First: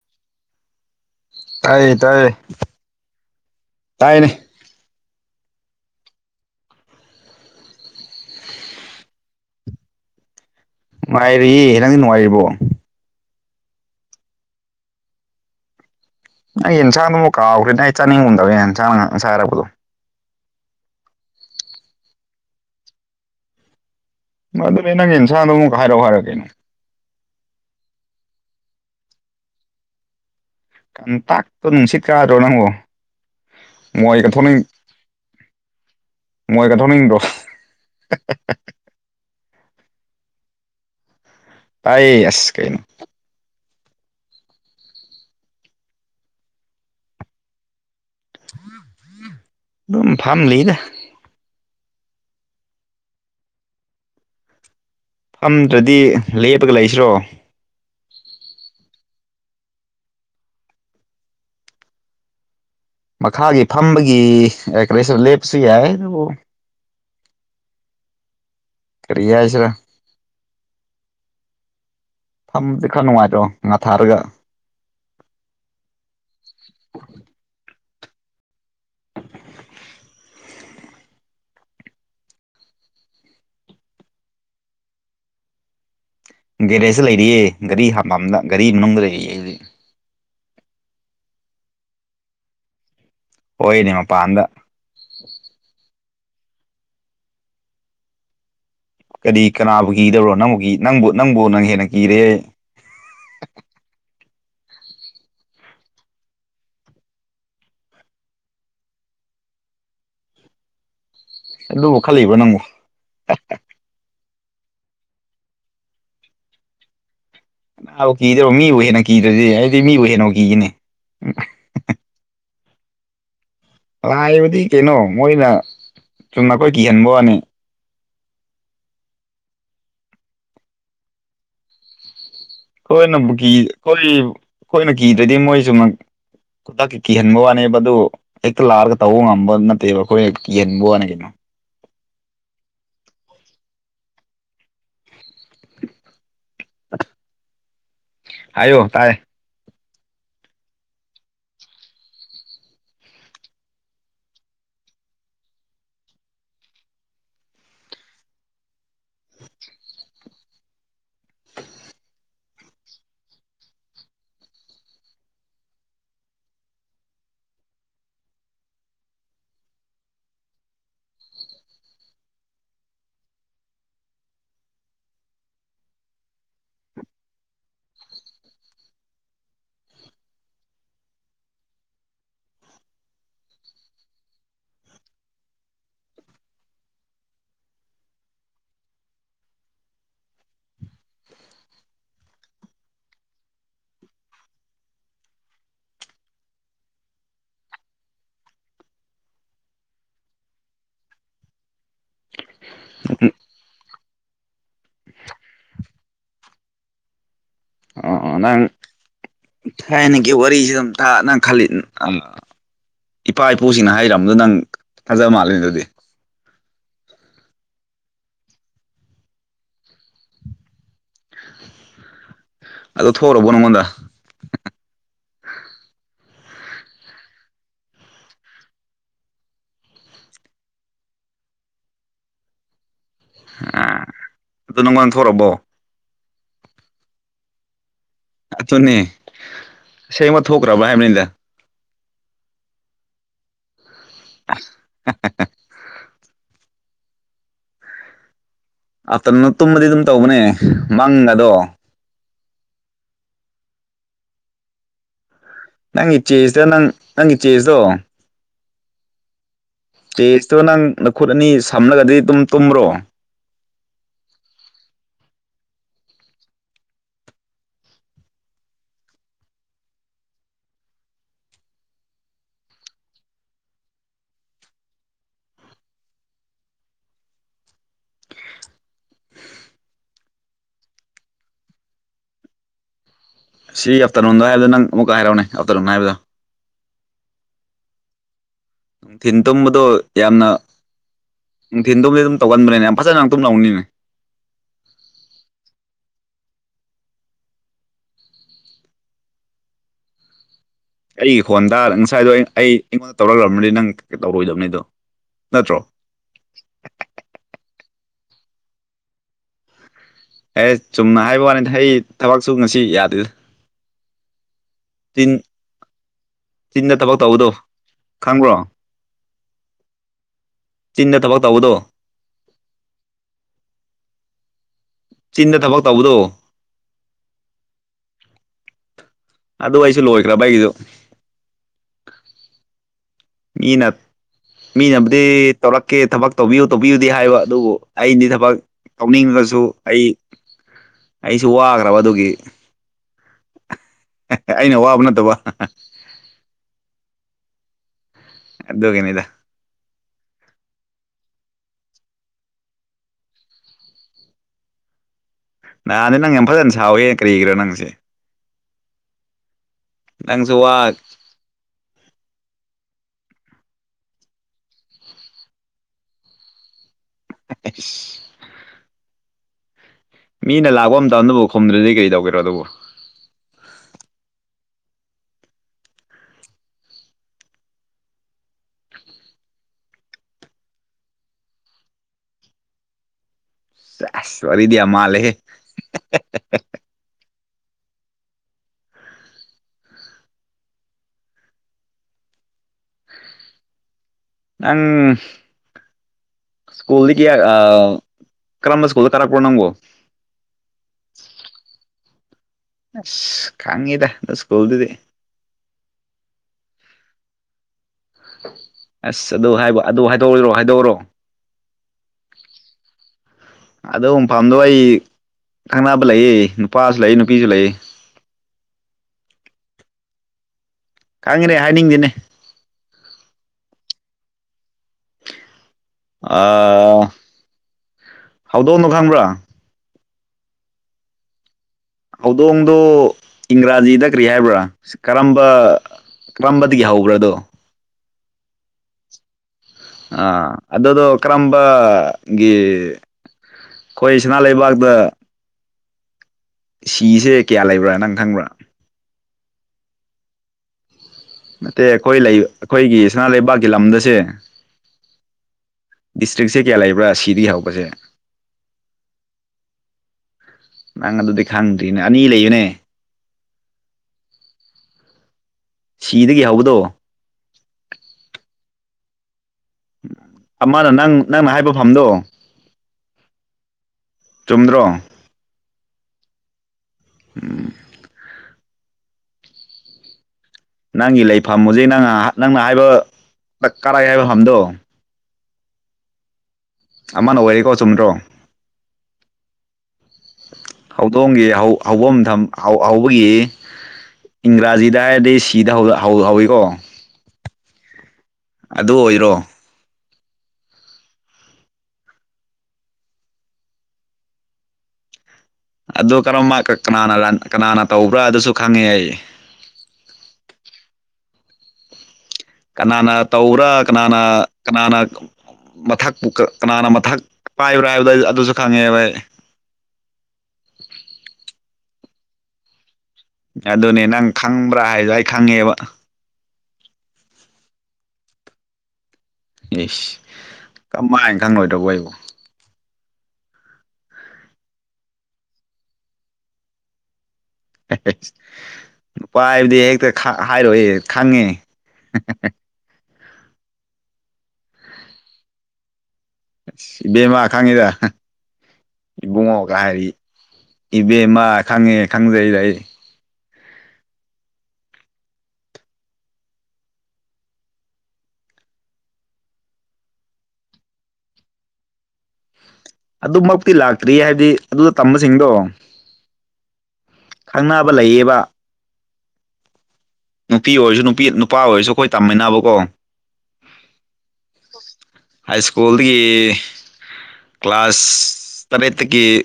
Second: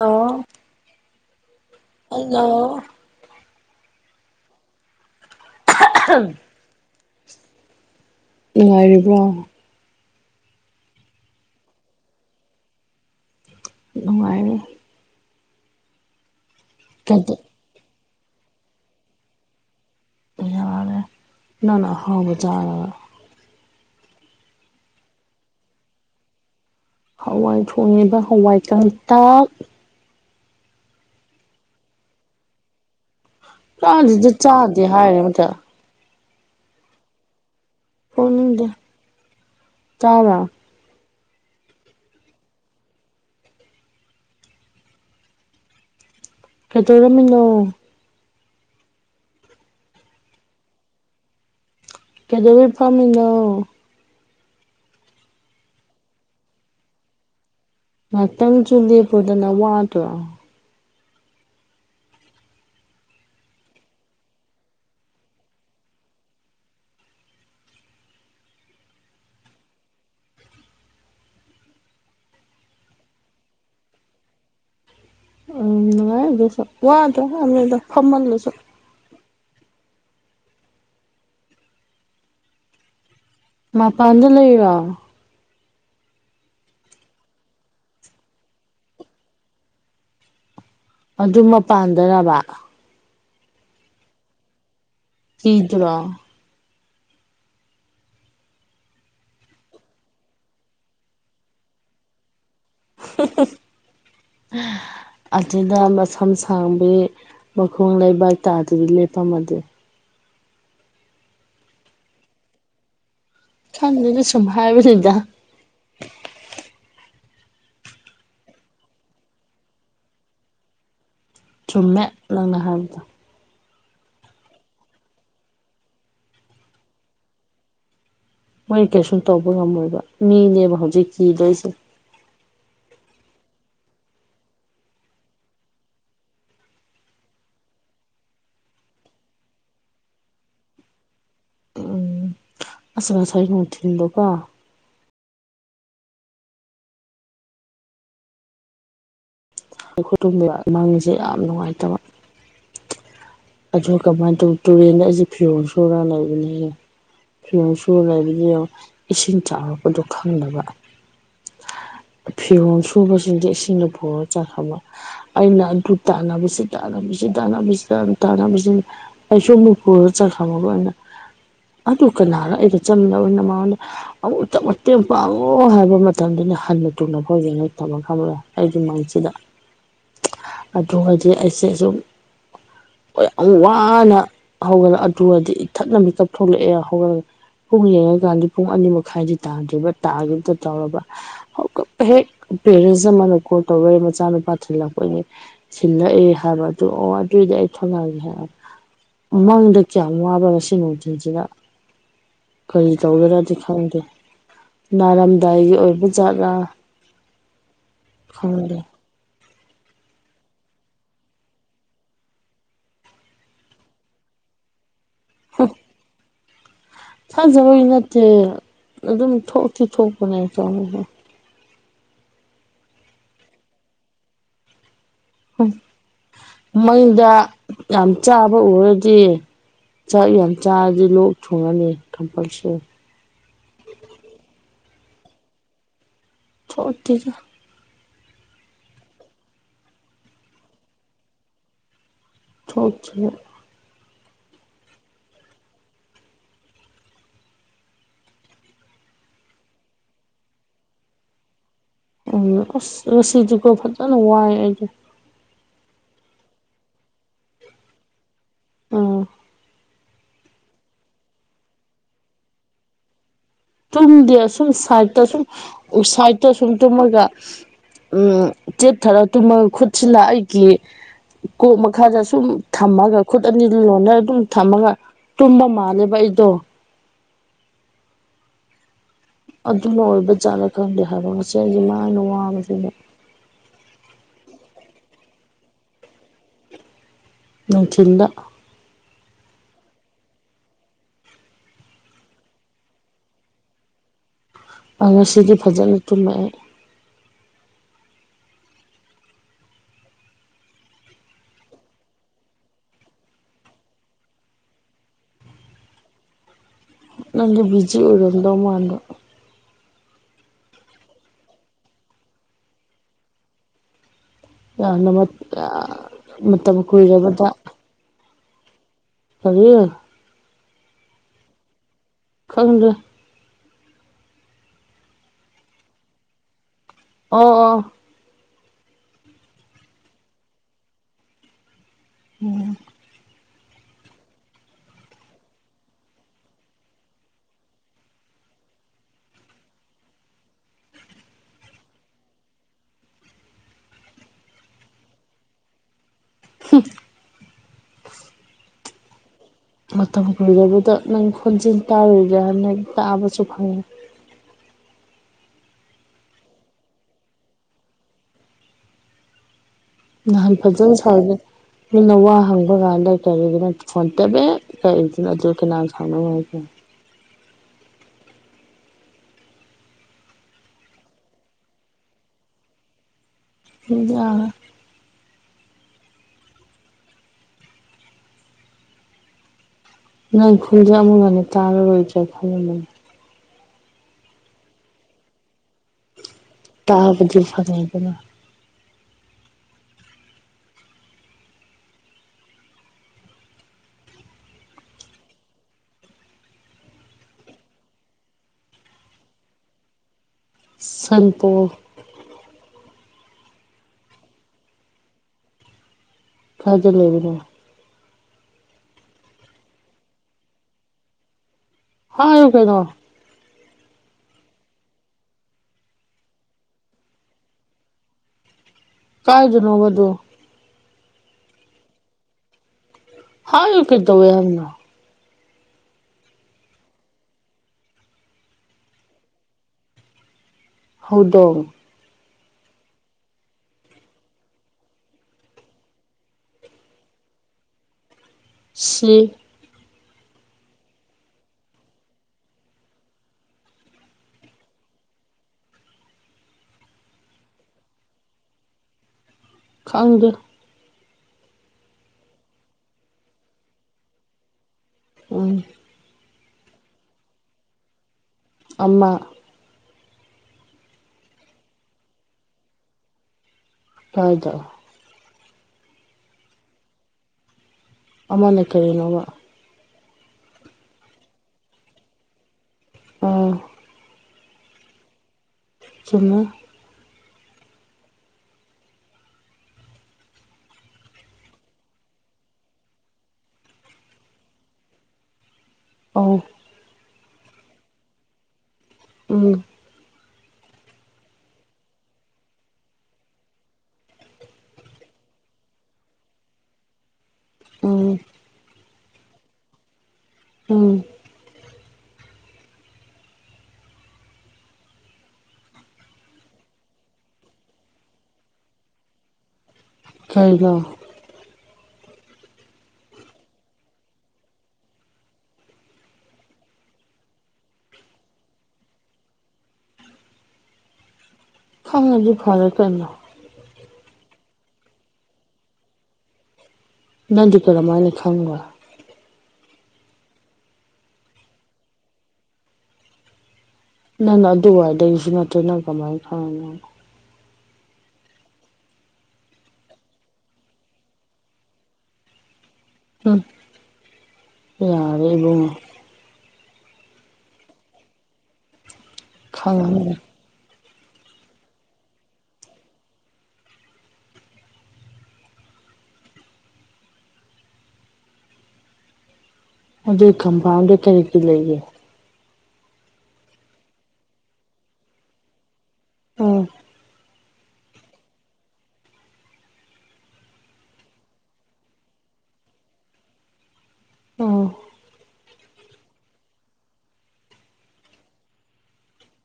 ꯑꯣ ꯇꯥꯏꯌꯦ ꯇꯥꯏꯌꯦ ꯍꯜꯂꯣ ꯇꯥꯏꯅꯦ [unintelligible] ꯅꯨꯡꯉꯥꯏꯔꯤꯕ꯭ꯔꯣ ꯅꯨꯡꯉꯥꯏꯔꯤꯌꯦ ꯅꯪꯗꯤ ꯅꯨꯡꯉꯥꯏꯔꯤꯕꯣ ꯅꯨꯡꯉꯥꯏꯔꯤ ꯅꯪ ꯌꯦꯟꯁꯥꯡꯗꯣ ꯀꯗꯤ ꯀꯥꯎꯈ꯭ꯔꯦꯅꯦ ꯑꯩ ꯆꯥꯅꯤꯡꯉꯝ [unintelligible] ꯍꯥꯏꯔꯛꯄꯗꯣ ꯌꯥꯔꯦ ꯅꯪꯅ ꯑꯍꯥꯎꯕ ꯆꯥꯔꯒ ꯑꯗꯨꯅꯦ ꯅꯪ ꯏꯟꯁꯥꯡꯗꯣ ꯑꯃꯨꯛ ꯍꯥꯏꯔꯛꯑꯣ ꯍꯥꯏꯔ ꯀꯩꯅꯣ ꯍꯋꯥꯏ ꯊꯣꯡꯉꯤꯗ ꯍꯋꯥꯏ ꯀꯪꯇꯥꯛ ꯀꯟꯇꯥꯛꯇꯨ ꯅꯨꯡꯁꯤꯠ ꯀꯥꯗ꯭ꯔꯣ ꯅꯪꯕꯣ ꯃꯣꯏꯒ ꯀꯥꯗꯦꯗ ꯊꯣꯛꯅꯤꯡ ꯆꯥꯗꯦ ꯍꯥꯏꯔ ꯃꯇꯥ ꯃꯣꯏꯒ ꯊꯣꯛꯅꯤꯡꯗ꯭ꯔꯣ ꯊꯣꯛꯅꯤꯡꯗꯦ [unintelligible] ꯇꯥꯏ ꯑꯁ ꯀꯩꯩꯅꯣ ꯀꯩꯗꯧꯔꯝꯃꯤꯅꯣ ꯑꯗꯨꯝ ꯐꯝꯃꯤꯗ ꯀꯩꯗꯧꯕꯩ ꯐꯝꯃꯤꯅꯣ ꯐꯝꯗ꯭ꯔꯗꯤ ꯂꯦꯞꯄꯒ ꯂꯩꯁꯤꯔꯣ ꯉꯥꯛꯇꯪꯁꯨ ꯂꯦꯞꯄꯣꯗꯅ ꯋꯥꯗ꯭ꯔꯣ ꯃꯈꯥꯒꯤ ꯐꯝꯕꯒꯤ ꯑꯦꯒ꯭ꯔꯦꯁꯁꯨ ꯂꯦꯞꯄꯁꯨ ꯌꯥꯏ ꯑꯗꯨꯕꯨ ꯀꯔꯤ ꯍꯥꯏꯁꯤꯔ ꯐꯝꯃꯗꯤ ꯈꯔ ꯅꯨꯡꯉꯥꯏꯇ꯭ꯔꯣ ꯉꯥ ꯊꯥꯔꯒ ꯎꯝ ꯅꯨꯡꯉꯥꯏ ꯑꯗꯨꯁꯨ ꯋꯥꯗ꯭ꯔꯣ [unintelligible] ꯐꯝꯃꯜꯂꯁꯨ [inaudible] ꯃꯥꯄꯥꯟꯗ ꯂꯩꯔꯣ ꯒꯦꯔꯦꯖꯇ ꯂꯩꯔꯤꯌꯦ ꯒꯥꯔꯤ ꯍꯥꯄꯝꯗ ꯒꯥꯔꯤ ꯃꯅꯨꯡꯗ ꯂꯩꯔꯤꯌꯦ ꯑꯩ ꯍꯨꯖꯤꯛ ꯑꯗꯨ ꯃꯄꯥꯟ ꯗꯔꯕ ꯍꯣꯏꯅꯦ ꯃꯄꯥꯟꯗ ꯀꯤꯗ꯭ꯔꯣ ꯀꯔꯤ ꯀꯅꯥꯕꯨ ꯀꯤꯗꯧꯔꯣ ꯅꯪꯕꯨꯒꯤ ꯅꯪꯕꯨ ꯅꯪꯕꯨ ꯅꯪ ꯍꯦꯟꯅ ꯀꯤꯔꯦ [unintelligible] ꯑꯗꯨꯗ ꯃꯁꯝ ꯁꯥꯡꯕꯤ ꯃꯈꯣꯡ ꯂꯩꯕꯛ ꯇꯥꯥꯗꯗꯤ ꯂꯦꯞꯄꯝꯃꯗꯤ ꯑꯗꯨ ꯋꯥꯈꯜ ꯂꯩꯕꯔꯣ ꯅꯪꯕꯣ ꯈꯪꯗꯦꯗ ꯁꯨꯝ ꯍꯥ ꯍꯥꯏꯕ ꯅꯦꯗ ꯑꯥꯎ ꯀꯤꯗ꯭ꯔꯣ ꯃꯤꯕꯨ ꯍꯦꯟꯅ ꯀꯤꯗ꯭ꯔꯗꯤ ꯑꯩꯗꯤ ꯃꯤꯕꯨ ꯍꯦꯟꯅ ꯀꯤꯌꯦꯅꯦ ꯆꯨꯝꯃꯦ ꯅꯪꯅ ꯍꯥꯏꯕꯗꯣ ꯂꯥꯏꯕꯗꯤ ꯀꯩꯅꯣ ꯃꯣꯏꯅ ꯆꯨꯝꯅ ꯈꯣꯏ ꯀꯤꯍꯟ ꯋꯥꯅꯦ ꯃꯣꯏ ꯀꯩꯁꯨꯝ ꯇꯧꯕ ꯉꯝꯃꯣꯏꯕ ꯃꯤꯅꯦꯕ ꯍꯧꯖꯤꯛ ꯀꯤꯗꯣꯏꯁꯦ ꯑꯩꯈꯣꯏꯅꯕꯨ ꯀꯤ ꯑꯩꯈꯣꯏ ꯑꯩꯈꯣꯏꯅ ꯀꯤꯗ꯭ꯔꯗꯤ ꯃꯣꯏꯖꯨ ꯃꯥ ꯇꯛꯀꯤ ꯀꯤꯍꯟꯕ ꯋꯥꯅꯦꯕ ꯗꯨ ꯍꯦꯛꯇ ꯂꯥꯛꯑꯒ ꯇꯧꯕ ꯉꯝꯕ ꯅꯠꯇꯦꯕ ꯑꯩꯈꯣꯏ ꯀꯤꯍꯟꯕ ꯋꯥꯅꯦ ꯀꯩꯅꯣ ꯑꯁ ꯉꯁꯥꯏ ꯅꯨꯡꯊꯤꯟꯗ ꯀꯣ ꯍꯥꯏꯌꯣ ꯇꯥꯏ [unintelligible] ꯌꯥꯝ ꯅꯨꯡꯉꯥꯏꯇꯕ ꯑꯗꯨꯒ ꯀꯃꯥꯏ ꯇꯧ ꯇꯨꯔꯦꯟꯗ ꯑꯩꯁꯦ ꯐꯤꯔꯣꯜ ꯁꯨꯔ ꯂꯩꯕꯅꯦ ꯐꯤꯔꯣꯟ ꯁꯨꯔꯒ ꯂꯩꯕꯅꯦ ꯏꯁꯤꯡ ꯆꯥꯎꯔꯛꯄꯗꯣ ꯈꯪꯗꯕ [inaudible] ꯐꯤꯔꯣꯝ ꯁꯨꯕꯁꯤꯡꯁꯦ ꯏꯁꯤꯡꯅ ꯄꯣꯔꯒ ꯆꯥꯈ꯭ꯔꯕ ꯑꯩꯅ ꯑꯗꯨ ꯇꯥꯟꯅꯕꯁꯤ ꯇꯥꯟꯅꯕꯁꯤ ꯇꯥꯟꯅꯕꯁꯤꯗ ꯇꯥꯟꯅꯕꯁꯤ ꯑꯩꯁꯨ ꯃꯨꯛ ꯄꯨꯔ ꯆꯠꯈ꯭ꯔꯕ ꯃꯥꯅ ꯑꯗꯨ ꯀꯅꯥꯔ ꯑꯩꯒ ꯆꯠꯃꯤꯟꯅꯕ ꯅꯃꯟ ꯑꯃꯨꯛꯇꯪ ꯃꯇꯦꯡ ꯄꯥꯡꯉꯣ ꯍꯥꯏꯕ ꯃꯇꯝꯗꯨꯅ ꯍꯟꯅ ꯊꯨꯡꯅ ꯐꯥꯎ ꯌꯦꯡꯉꯛꯇꯕ ꯈꯪꯕꯔꯥ ꯑꯩꯒꯤ ꯃꯪꯁꯦ ꯁꯤꯗ ꯑꯗꯔꯣ ꯑꯩꯁꯦ ꯁꯨꯝ ꯌꯥꯝ ꯋꯥꯅ ꯍꯧꯒꯠꯂ ꯑꯗꯨꯔꯗꯤ ꯏꯊꯟꯅ ꯃꯤꯀꯞ ꯊꯣꯛꯂꯛꯑꯦ ꯍꯧꯒꯠꯂ ꯄꯨꯡ ꯌꯦꯡꯉꯀꯥꯟꯗꯤ ꯄꯨꯡ ꯑꯅꯤ ꯃꯈꯥꯏꯗꯤ ꯇꯥꯗ꯭ꯦꯔꯤꯕ ꯇꯥꯒꯦꯗꯤ ꯇꯧꯔꯕ ꯍꯧꯒꯠꯄ ꯍꯦꯛ ꯄꯦꯔꯦꯟꯁ ꯑꯃꯅ ꯀꯣꯜ ꯇꯧꯔꯛꯑꯦꯕ ꯃꯆꯥꯅꯨꯄꯥ ꯊꯤꯜꯂꯛꯄꯅꯦ ꯊꯤꯜꯂꯛꯑꯦ ꯍꯥꯏꯕ ꯑꯗꯨ ꯑꯣ ꯑꯗꯨꯏꯗꯤ ꯑꯩ ꯊꯣꯂꯛꯑꯒꯦ ꯍꯥꯏ ꯃꯃꯥꯡꯗ ꯀꯌꯥꯝ ꯋꯥꯕ ꯉꯁꯤ ꯅꯪꯡꯊꯤꯟꯁꯤꯗ ꯀꯔꯤ ꯇꯧꯒꯦꯔꯗꯤ ꯈꯪꯗꯦ ꯅꯥꯔꯝꯗꯥꯏꯒꯤ ꯑꯣꯏꯕ ꯖꯥꯠꯂꯥ ꯑꯣ ꯑꯣ ꯅꯪ ꯈꯪꯗꯦ ꯊꯥꯏꯅꯒꯤ ꯋꯥꯔꯤꯁꯤꯗꯝ ꯇꯥ ꯅꯪ ꯈꯜꯂꯤ ꯑꯥ ꯏꯄꯥ ꯏꯄꯨꯁꯤꯡꯅ ꯍꯥꯏꯔꯝꯗꯣ ꯅꯪ ꯊꯥꯖ ꯃꯥꯜꯂꯦ ꯑꯗꯨꯗꯤ ꯊꯥꯖꯕꯒꯤ ꯅꯠꯇꯦ ꯑꯗꯨꯝ ꯊꯣꯛꯇꯤ ꯊꯣꯛꯄꯅꯦ ꯑꯗꯣ ꯊꯣꯑꯨꯔꯕ ꯅꯪꯉꯣꯟꯗ ꯃꯪꯗ ꯌꯥꯝ ꯆꯥꯕ ꯎꯔꯗꯤ ꯆꯥꯛ ꯌꯥꯝ ꯆꯥꯔꯗꯤ ꯂꯣꯛ ꯊꯣꯡꯉꯅꯤ ꯀꯝꯄꯜꯁꯔꯤ ꯑꯗꯨ ꯅꯉꯣꯟ ꯊꯣꯔꯕꯣ ꯊꯣꯛꯇꯤꯗ ꯑꯗꯨꯅꯦ ꯑꯁꯦꯡꯕ ꯊꯣꯛꯈ꯭ꯔꯕ꯭ꯔ ꯍꯥꯏꯕꯅꯤꯗ ꯊꯣꯛꯇꯔꯤ ꯑꯁ [unintelligible] ꯑꯥꯇꯝꯅ ꯇꯨꯝꯃꯗꯤ ꯑꯗꯨꯝ ꯇꯧꯕꯅꯦ ꯃꯪꯒꯗꯣ ꯎꯝ ꯑꯁ ꯉꯁꯤꯗꯤꯀꯣ ꯐꯖꯅ ꯋꯥꯔꯦ ꯑꯩꯗꯤ ꯅꯪꯒꯤ ꯆꯦꯖꯇ ꯅꯪ ꯅꯪꯒꯤ ꯆꯦꯖꯇꯣ ꯎꯝ ꯆꯦꯖꯇꯣ ꯅꯪ ꯅꯈꯨꯠ ꯑꯅꯤ ꯁꯝꯂꯒꯗꯤ ꯗꯨꯝ ꯇꯨꯝꯕ꯭ꯔꯣ ꯇꯨꯝꯗꯦ ꯑꯁꯨꯝ ꯁꯥꯏꯠꯇ ꯁꯨꯝ ꯁꯥꯏꯠꯇ ꯁꯨꯝ ꯇꯨꯝꯃꯒ ꯎꯝ ꯆꯦꯞꯊꯔ ꯇꯨꯝꯃ ꯈꯨꯠꯁꯤꯂ ꯑꯩꯒꯤ ꯀꯣꯛ ꯃꯈꯥꯗ ꯁꯨꯝ ꯊꯝꯃꯒ ꯈꯨꯠ ꯑꯅꯤ ꯂꯣꯟꯅꯔ ꯑꯗꯨꯝ ꯊꯝꯃꯒ ꯇꯨꯝꯕ ꯃꯥꯜꯂꯦꯕ ꯑꯩꯗꯣ ꯑꯗꯨꯅ ꯑꯣꯏꯕ ꯖꯥꯠꯂ ꯈꯪꯗꯦ ꯍꯥꯏꯕ ꯉꯁꯤ ꯑꯩꯒꯤ ꯃꯥꯏꯅ ꯋꯥꯕꯁꯤꯡꯗꯣ ꯁꯤ ꯑꯞꯇꯔꯣꯟꯗꯥ ꯍꯥꯏꯕꯗꯣ ꯅꯪ ꯑꯃꯨꯛꯀ ꯍꯥꯏꯔꯛꯎꯅꯦ ꯑꯞꯇꯔꯣꯟ ꯍꯥꯏꯕꯗꯣ ꯅꯨꯡꯊꯤꯜꯗ ꯅꯨꯡꯊꯤꯟ ꯇꯨꯝꯕꯗꯣ ꯌꯥꯝꯅ ꯅꯨꯡꯊꯤꯟ ꯇꯨꯝꯕꯗꯤ ꯑꯗꯨꯝ ꯇꯧꯒꯟꯕꯅꯤꯅꯦ ꯌꯥꯝ ꯐꯖꯅ ꯇꯨꯝꯗꯧꯅꯤꯅꯦ ꯑꯥ ꯉꯁꯤꯗꯤ ꯐꯖꯅ ꯇꯨꯝꯃꯦ ꯑꯩ ꯑꯩꯒꯤ ꯍꯣꯟꯗꯥꯗ ꯉꯁꯥꯏꯗꯣ ꯑꯩ--ꯑꯩ ꯑꯩꯉꯣꯟꯗ ꯇꯧꯔꯛꯂꯝꯃꯗꯤ ꯅꯪ ꯇꯧꯔꯣꯏꯗꯕꯅꯤꯗꯣ ꯅꯠꯇ꯭ꯔꯣ ꯅꯪꯗꯣ ꯕꯤꯖꯤ ꯑꯣꯏꯔꯝꯗꯧ ꯃꯥꯟꯕ ꯑꯦ ꯆꯨꯝꯅ ꯍꯥꯏꯕ ꯋꯥꯅꯤꯗ ꯑꯩ ꯊꯕꯛꯁꯨ ꯉꯁꯤ ꯌꯥꯗꯦꯗ ꯌꯥꯝꯅ ꯃꯠ ꯆꯤꯟ ꯌꯥꯝ ꯃꯇꯝ ꯆꯤꯟꯗ ꯊꯕꯛ ꯀꯨꯏꯔꯕꯗ ꯇꯧꯕꯗꯣ ꯈꯪꯕ꯭ꯔꯣ ꯀꯔꯤ ꯆꯤꯟꯅ ꯊꯕꯛ ꯇꯧꯕꯗꯣ ꯈꯪꯗ꯭ꯔꯦ ꯆꯤꯟꯗ ꯊꯕꯛ ꯇꯧꯕꯗꯣ ꯑꯣ ꯑꯣ ꯑꯗꯨ ꯑꯩꯁꯨ ꯂꯣꯏꯈ꯭ꯔꯕ ꯑꯩꯒꯤꯖꯨ ꯎꯝ ꯃꯤꯅꯞ ꯃꯤꯅꯕꯨꯗꯤ ꯇꯧꯔꯛꯀꯦ ꯊꯕꯛ ꯇꯧꯕꯤꯌꯨ ꯇꯧꯕꯤꯌꯨꯗꯤ ꯍꯥꯏꯕ ꯑꯗꯨꯕꯨ ꯑꯩꯗꯤ ꯊꯕꯛ ꯇꯧꯅꯤꯡꯉꯒꯁꯨ ꯑꯩ ꯑꯩꯁꯨ ꯋꯥꯈ꯭ꯔꯕ ꯑꯗꯨꯒꯤ ꯑꯩꯅ ꯋꯥꯕ ꯅꯠꯇꯕ [unintelligible] ꯍꯨ [inaudible] ꯑꯗꯨꯒꯤꯅꯤꯗ ꯃꯇꯝ ꯀꯨꯏꯔꯕꯗ ꯅꯪ ꯈꯣꯟꯖꯦꯜ ꯇꯥꯔꯨꯗ꯭ꯔꯥꯝꯅꯦ ꯇꯥꯕꯁꯨ ꯐꯪꯉꯦ ꯅꯍꯥꯟꯗꯤ ꯅꯪ ꯌꯥꯝ ꯐꯖꯅ ꯁꯥꯎꯋꯦ ꯀꯔꯤꯒꯤꯔ ꯅꯪꯁꯦ ꯅꯪꯁꯨ ꯅꯍꯥꯟ ꯋꯥ ꯐꯖꯅ ꯁꯥꯎꯋꯤꯗꯣ ꯃꯤꯅ ꯋꯥ ꯍꯪꯕ ꯀꯥꯟꯗ ꯀꯔꯤꯒꯤꯅꯣ ꯐꯣꯟ ꯄꯦꯕꯦꯠ ꯇꯧꯔꯤꯗꯨꯅ ꯑꯗꯨ ꯀꯅꯥꯅ ꯁꯥꯎꯅꯤꯡꯉꯣꯏꯗꯣꯏ ꯑꯦꯁ ꯃꯤꯅ ꯂꯥꯎꯕ ꯃꯇꯝꯗꯨꯕꯨ ꯈꯨꯝꯗ꯭ꯔꯗꯤ ꯀꯔꯤ ꯇꯧꯒꯦꯔꯣ ꯑꯗꯨꯕꯨ [unintelligible] ꯅꯪ ꯈꯣꯟꯖꯦꯜ ꯑꯃꯨꯛ ꯍꯟꯅ ꯇꯥꯔꯔꯣꯏꯗ꯭ꯔꯥ ꯈꯜꯂꯝꯕꯅꯤ ꯁꯦꯁ ꯋꯥꯔꯤꯗꯤ ꯌꯥꯝ ꯃꯥꯜꯂꯦꯍꯦ [unintelligible] ꯇꯥꯕꯗꯤ ꯐꯪꯉꯦꯗꯅ ꯅꯪ ꯁ꯭ꯀꯨꯜꯗꯒꯤ ꯑꯥ ꯀꯔꯝꯕ ꯁ꯭ꯀꯨꯜꯗ ꯀꯥꯔꯛꯄ꯭ꯔꯣ ꯅꯪꯕꯣ ꯁꯟꯄꯣꯔ ꯑꯁ ꯈꯪꯉꯤꯗ ꯗꯨ ꯁ꯭ꯀꯨꯜꯗꯨꯗꯤ ꯀꯥꯏꯗ ꯂꯩꯕꯅꯣ ꯑꯁ ꯑꯗꯨ ꯍꯥꯏꯕꯨ ꯑꯗꯨ ꯍꯥꯏꯗꯣꯛꯎꯔꯣ ꯍꯥꯏꯗꯣꯛꯎꯔꯣ ꯍꯥꯏꯌꯣ ꯀꯩꯅꯣ ꯑꯗꯣ ꯃꯐꯥꯝꯗꯣ ꯑꯩ ꯈꯪꯅꯕ ꯂꯩꯌꯦ ꯅꯨꯄꯥꯁꯨ ꯂꯩ ꯅꯨꯄꯤꯁꯨ ꯂꯩꯌꯦ ꯀꯥꯏꯗ ꯅꯣꯕꯗꯣ ꯈꯪꯉꯦꯅꯦ ꯍꯥꯏꯅꯤꯡꯗꯦꯅꯦ ꯍꯥꯏꯌꯨ ꯀꯩꯗꯧꯋꯦ ꯍꯥꯏꯕꯅꯣ ꯑꯥ ꯍꯧꯗꯣꯡꯅꯣ ꯈꯪꯕ꯭ꯔꯥ ꯍꯧꯗꯣꯡ ꯍꯧꯗꯣꯡꯗꯣ ꯏꯪꯒ꯭ꯔꯥꯖꯤꯗ ꯀꯔꯤ ꯍꯥꯏꯕ꯭ꯔꯥ ꯀꯔꯝꯕ ꯀꯔꯝꯕꯗꯒꯤ ꯍꯧꯕ꯭ꯔꯗꯣ ꯁꯤ ꯑꯥ ꯑꯗꯨꯗꯣ ꯀꯔꯝꯕ ꯒꯤ ꯈꯣꯏ ꯁꯅꯥ ꯂꯩꯕꯥꯛꯇ ꯁꯤꯁꯦ ꯀꯌꯥ ꯂꯩꯕ꯭ꯔꯥ ꯅꯪ ꯈꯪꯕ꯭ꯔꯥ ꯈꯪꯗꯦ ꯅꯠꯇꯦ ꯑꯩꯈꯣꯏ ꯂꯩ ꯑꯩꯈꯣꯏꯒꯤ ꯏꯅꯥ ꯂꯩꯕꯥꯛꯀꯤ ꯂꯝꯗꯁꯦ ꯎꯝ ꯗꯤꯁꯇ꯭ꯔꯤꯛꯁꯦ ꯀꯌꯥ ꯂꯩꯕ꯭ꯔꯥ ꯁꯤꯗꯒꯤ ꯍꯧꯕꯁꯦ ꯑꯃ ꯅꯪ ꯑꯗꯨꯗꯤ ꯈꯪꯗ꯭ꯔꯤꯅ ꯑꯅꯤ ꯂꯩꯌꯦꯅꯦ [unintelligible] ꯁꯤꯗꯒꯤ ꯍꯧꯕꯗꯣ ꯑꯃꯅ ꯀꯩꯅꯣꯕ ꯑꯃꯅ ꯅꯪ ꯅꯪꯅ ꯍꯥꯏꯕ ꯐꯝꯗꯣ ꯑꯝ ꯆꯨꯝꯗ꯭ꯔꯣ ꯆꯨꯝꯃꯦ ꯎꯝ ꯅꯪꯒꯤ ꯂꯩꯐꯝ ꯍꯧꯖꯤꯛ ꯅꯪ [unintelligible] ꯅꯪꯅ ꯍꯥꯏꯕ [unintelligible] ꯀꯔꯛꯑꯦ ꯍꯥꯏꯕꯐꯝꯗꯣ ꯑꯎ ꯑꯃꯅ ꯑꯣꯏꯔꯤꯀꯣ ꯆꯨꯝꯗ꯭ꯔꯣ ꯎꯝ ꯍꯧꯗꯣꯡꯒꯤ ꯍꯧ ꯍꯧꯕꯝꯊꯝꯍꯧ ꯍꯧꯕꯒꯤ ꯏꯪꯒ꯭ꯔꯥꯖꯤꯗ ꯍꯥꯏꯔꯗꯤ ꯁꯤꯗ ꯍꯧ ꯍꯧꯋꯤꯀꯣ ꯎꯝ ꯑꯗꯨ ꯑꯣꯏꯔꯣ ꯎꯝ ꯑꯗꯨ ꯀꯔꯝꯃ ꯀ ꯀꯅꯥꯅ ꯂꯥꯟ ꯀꯅꯥꯅ ꯇꯧꯕ꯭ꯔꯥ ꯑꯗꯨꯁꯨ ꯈꯪꯉꯦ ꯑꯩ ꯀꯩꯅꯣ ꯀꯅꯥꯅ ꯇꯧꯕꯔꯥ ꯀꯅꯥꯅ ꯀꯅꯥꯅ ꯃꯊꯛꯄꯨ ꯀ ꯀꯅꯥꯅ ꯃꯊꯛ ꯄꯥꯏꯕ꯭ꯔꯥ ꯍꯥꯢꯕꯗꯣ [unintelligible] ꯑꯗꯨꯖꯨ ꯈꯪꯉꯦꯕ ꯑꯩ ꯈꯪꯉꯗꯤ ꯐꯔꯦ ꯀꯩꯅꯣ ꯑꯗꯨꯅꯦ ꯅꯪ ꯈꯪꯕ꯭ꯔꯥ ꯍꯥꯏꯗꯨ ꯑꯩ ꯈꯪꯉꯦꯕ ꯅꯪꯗꯤ ꯀꯔꯝ ꯃꯥꯥꯏꯅ ꯈꯪꯕ ꯏꯁ ꯀꯃꯥꯏꯅ ꯈꯪꯂꯣꯏꯗꯧꯕ ꯑꯩꯕꯣ ꯅꯪ ꯅ ꯑꯗꯨꯋꯥꯏꯗꯁꯨ ꯅꯠꯇꯦ ꯅꯪ ꯀꯃꯥꯏꯟ ꯈꯪꯉꯤꯅꯣ [unintelligible] ꯅꯨꯄꯥ ꯍꯥꯏꯕꯗꯤ ꯍꯦꯛꯇ ꯈꯥ ꯍꯥꯏꯔꯣꯏꯌꯦ ꯈꯪꯉꯦ [unintelligible] ꯍꯝ ꯌꯥꯔꯦ ꯏꯕꯨꯨꯡꯉꯣ ꯏꯁ ꯏꯕꯦꯝꯃꯥ ꯈꯪꯉꯤꯗ ꯏꯕꯨꯡꯉꯣꯒ ꯍꯥꯏꯔꯤ ꯈꯪꯉꯝꯅꯤ ꯏꯕꯦꯝꯃ ꯈꯪꯉꯦ ꯈꯪꯖꯩꯗ ꯑꯩ ꯑꯗꯨ ꯀꯝꯄꯥꯎꯟꯗ ꯀꯔꯤꯒꯤ ꯂꯩꯔꯤ ꯑꯗꯨꯃꯛꯇꯤ ꯂꯥꯛꯇ꯭ꯔꯤ ꯍꯥꯢꯕꯗꯤ ꯑꯗꯨꯗ ꯇꯝꯕꯁꯤꯡꯗꯣ ꯎꯝ ꯈꯪꯅꯕ ꯂꯩꯌꯦꯕ ꯅꯨꯄꯤ ꯑꯣꯢꯔꯖꯨ ꯅꯨꯄꯤ ꯅꯨꯄꯥ ꯑꯣꯢꯔꯁꯨ ꯑꯈꯣꯢ ꯇꯝꯃꯤꯟꯅꯕꯀꯣ ꯎꯝ ꯍꯥꯢ ꯁ꯭ꯀꯨꯜꯗꯒꯤ ꯀ꯭ꯂꯥꯁ ꯇꯔꯦꯠꯇꯒꯤ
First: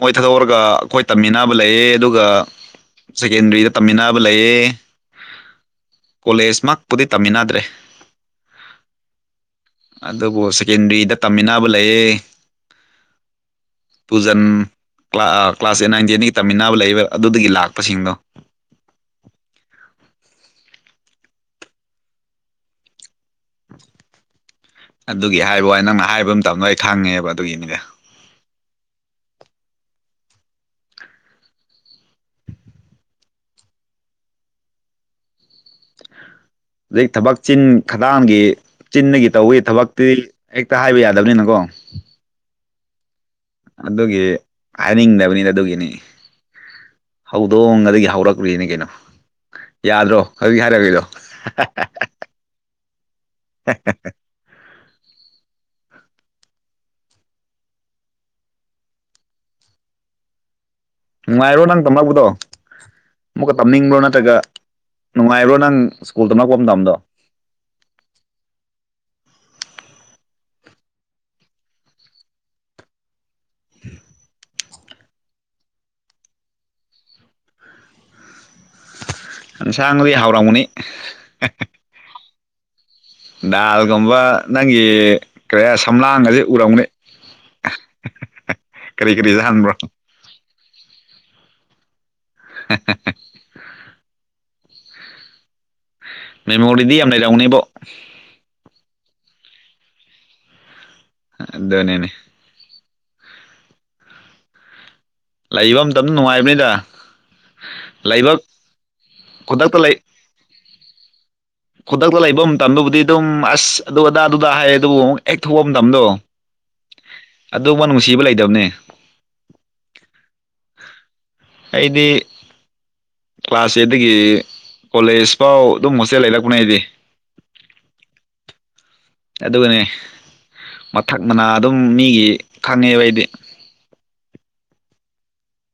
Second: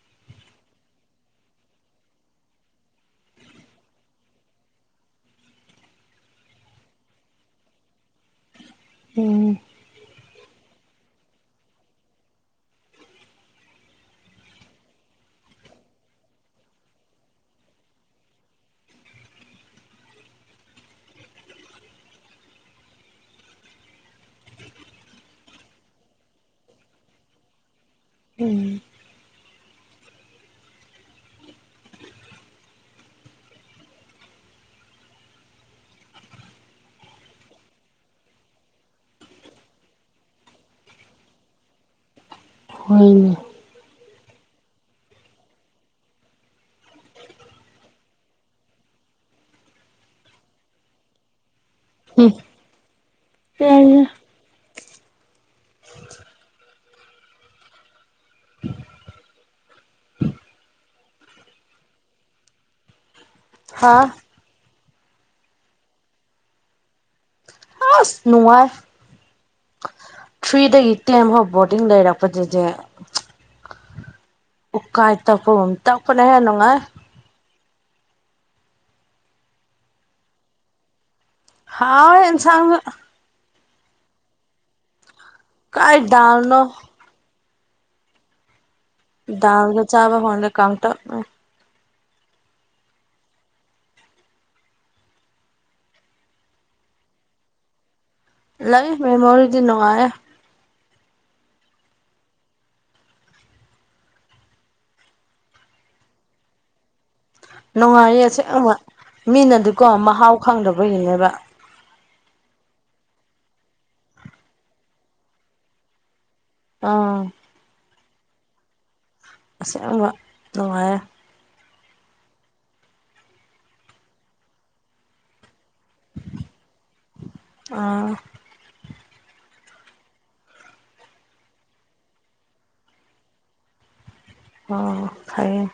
ꯃꯣꯢ ꯊꯥꯗꯣꯛꯔꯒ ꯑꯈꯣꯢ ꯇꯝꯃꯤꯟꯅꯕ ꯂꯩꯌꯦ ꯑꯗꯨꯒ ꯁꯦꯀꯦꯟꯗ꯭ꯔꯤꯗ ꯇꯝꯃꯤꯟꯅꯕ ꯂꯩꯌꯦ ꯀꯣꯂꯦꯖ ꯃꯛꯄꯨꯗꯤ ꯇꯝꯃꯤꯟꯅꯗ꯭ꯔꯦ ꯎꯝ ꯑꯗꯨꯕꯨ ꯁꯦꯀꯦꯟꯗ꯭ꯔꯤꯗ ꯇꯝꯃꯤꯟꯅꯕ ꯂꯩꯌꯦ ꯄꯨꯖꯟ ꯀ꯭ꯂꯥ ꯑ ꯀ꯭ꯂꯥꯁ ꯑꯦꯠ ꯅꯥꯏꯟ ꯇꯦꯟꯗꯒꯤ ꯇꯝꯃꯤꯟꯅꯕ ꯂꯩꯌꯦꯕ ꯑꯗꯨꯗꯒꯤ ꯂꯥꯛꯄꯁꯤꯡꯗꯣ ꯑꯗꯨꯒꯤ ꯍꯥꯢꯕꯋꯥꯅꯤ ꯅꯪꯅ ꯍꯥꯢꯕ ꯃꯇꯝꯗꯣ ꯑꯩ ꯈꯪꯉꯦꯕ ꯑꯗꯨꯒꯤꯅꯤꯗ ꯎꯝ ꯖꯤꯛ ꯊꯕꯛ ꯆꯤꯟ ꯈꯗꯥꯡꯒꯤ ꯆꯤꯟꯗꯒꯤ ꯇꯧꯋꯤ ꯊꯕꯛꯇꯤ ꯍꯦꯛꯇ ꯍꯥꯢꯕ ꯌꯥꯗꯕꯅꯤꯅꯀꯣ ꯍꯣꯢꯅꯦ ꯑꯗꯨꯒꯤ ꯍꯥꯢꯅꯤꯡꯗꯕꯅꯤꯗ ꯑꯗꯨꯒꯤꯅꯤ ꯍꯧꯗꯣꯡꯉꯗꯒꯤ ꯍꯧꯔꯛꯂꯤꯅꯤ ꯀꯩꯅꯣ ꯌꯥꯗ꯭ꯔꯣ ꯍꯧꯖꯤꯛ ꯍꯥꯢꯔꯛꯔꯤꯗꯣ [unintelligible] ꯍꯝ [unintelligible] ꯅꯨꯡꯉꯥꯢꯔꯣ ꯅꯪ ꯇꯝꯃꯛꯄꯗꯣ ꯑꯃꯨꯛꯀ ꯍꯥ ꯇꯝꯅꯤꯡꯕ꯭ꯔꯣ ꯅꯠꯇ꯭ꯔꯒ ꯅꯨꯡꯉꯥꯢꯕ꯭ꯔꯣ ꯅꯪ ꯁ꯭ꯀꯨꯜ ꯇꯝꯔꯛꯄ ꯃꯇꯝꯗꯣ ꯑꯁ ꯅꯨꯡꯉꯥꯢ ꯊ꯭ꯔꯤꯗꯒꯤ ꯇꯦꯟ ꯐꯥꯎ ꯕꯣꯔꯗꯤꯡ ꯂꯩꯔꯛꯄꯗꯨꯗꯤ [inaudible] ꯎꯀꯥꯢ ꯇꯛꯄꯒꯨꯝ ꯇꯛꯄꯅꯦꯍꯦ ꯅꯨꯡꯉꯥꯢ ꯏꯟꯁꯥꯡꯗꯤ ꯍꯥꯎꯔꯝꯒꯅꯤ [unintelligible] ꯍꯥꯎꯋꯦ ꯑꯦꯟꯁꯥꯡꯂ ꯗꯥꯜꯒꯨꯝꯕ ꯅꯪꯒꯤ ꯀꯔꯤꯔꯥ ꯀꯥꯏ ꯁꯝꯂꯥꯡꯒꯖꯦ ꯗꯥꯜꯅꯣ ꯎꯔꯝꯒꯅꯤ ꯀꯔꯤ ꯀꯔꯤ ꯆꯥꯍꯟꯕ꯭ꯔꯣ ꯗꯥꯜꯒ ꯆꯥꯕ ꯃꯥꯜꯂꯦ ꯀꯥꯡꯇꯛꯅꯦ [unintelligible] ꯃꯦꯃꯣꯔꯤꯗꯤ ꯌꯥꯝ ꯂꯩꯔꯝꯒꯅꯤꯕꯣ ꯂꯩ ꯃꯦꯃꯣꯔꯤꯗꯤ ꯅꯨꯡꯉꯥꯢꯌꯦ ꯑꯗꯨꯅꯤꯅꯦ ꯂꯩꯕ ꯃꯇꯝꯗ ꯅꯨꯡꯉꯥꯏꯕꯅꯤꯗ ꯅꯨꯡꯉꯥꯏꯌꯦ ꯂꯥꯏꯕꯛ ꯑꯁꯦꯡꯕ ꯈꯨꯗꯛꯇ ꯃꯤꯅꯗꯤꯀꯣ ꯂꯩ ꯃꯍꯥꯎ ꯈꯪꯗꯕꯒꯤꯅꯦꯕ ꯈꯨꯗꯛꯇ ꯂꯩꯕ ꯃꯇꯝꯗꯕꯨꯗꯤ ꯑꯗꯨꯝ ꯑꯁ ꯑꯗꯨ ꯑꯗꯥ ꯑꯗꯨ ꯑꯗꯥ ꯍꯥꯏꯌꯦ ꯑꯗꯨꯕꯨ ꯍꯦꯛ ꯊꯣꯛꯄ ꯃꯇꯝꯗꯣ ꯑꯥ ꯑꯗꯣꯞꯕ ꯅꯨꯡꯁꯤꯕ ꯂꯩꯇꯝꯅꯦ ꯑꯁꯦꯡꯕ ꯅꯨꯡꯉꯥꯏꯌꯦ ꯑꯩꯗꯤ ꯀ꯭ꯂꯥꯁ ꯑꯦꯠꯗꯒꯤ ꯀꯣꯂꯦꯖ ꯐꯥꯎ ꯑꯗꯨꯝ ꯍꯣꯁꯇꯦꯜ ꯂꯩꯔꯛꯄꯅꯦ ꯑꯩꯗꯤ ꯑꯥ ꯑꯗꯨꯒꯅꯦ ꯃꯊꯛ ꯃꯅꯥ ꯑꯗꯨꯝ ꯃꯤꯒꯤ ꯈꯪꯉꯦꯕ ꯑꯩꯗꯤ ꯑꯣ ꯐꯩꯌꯦ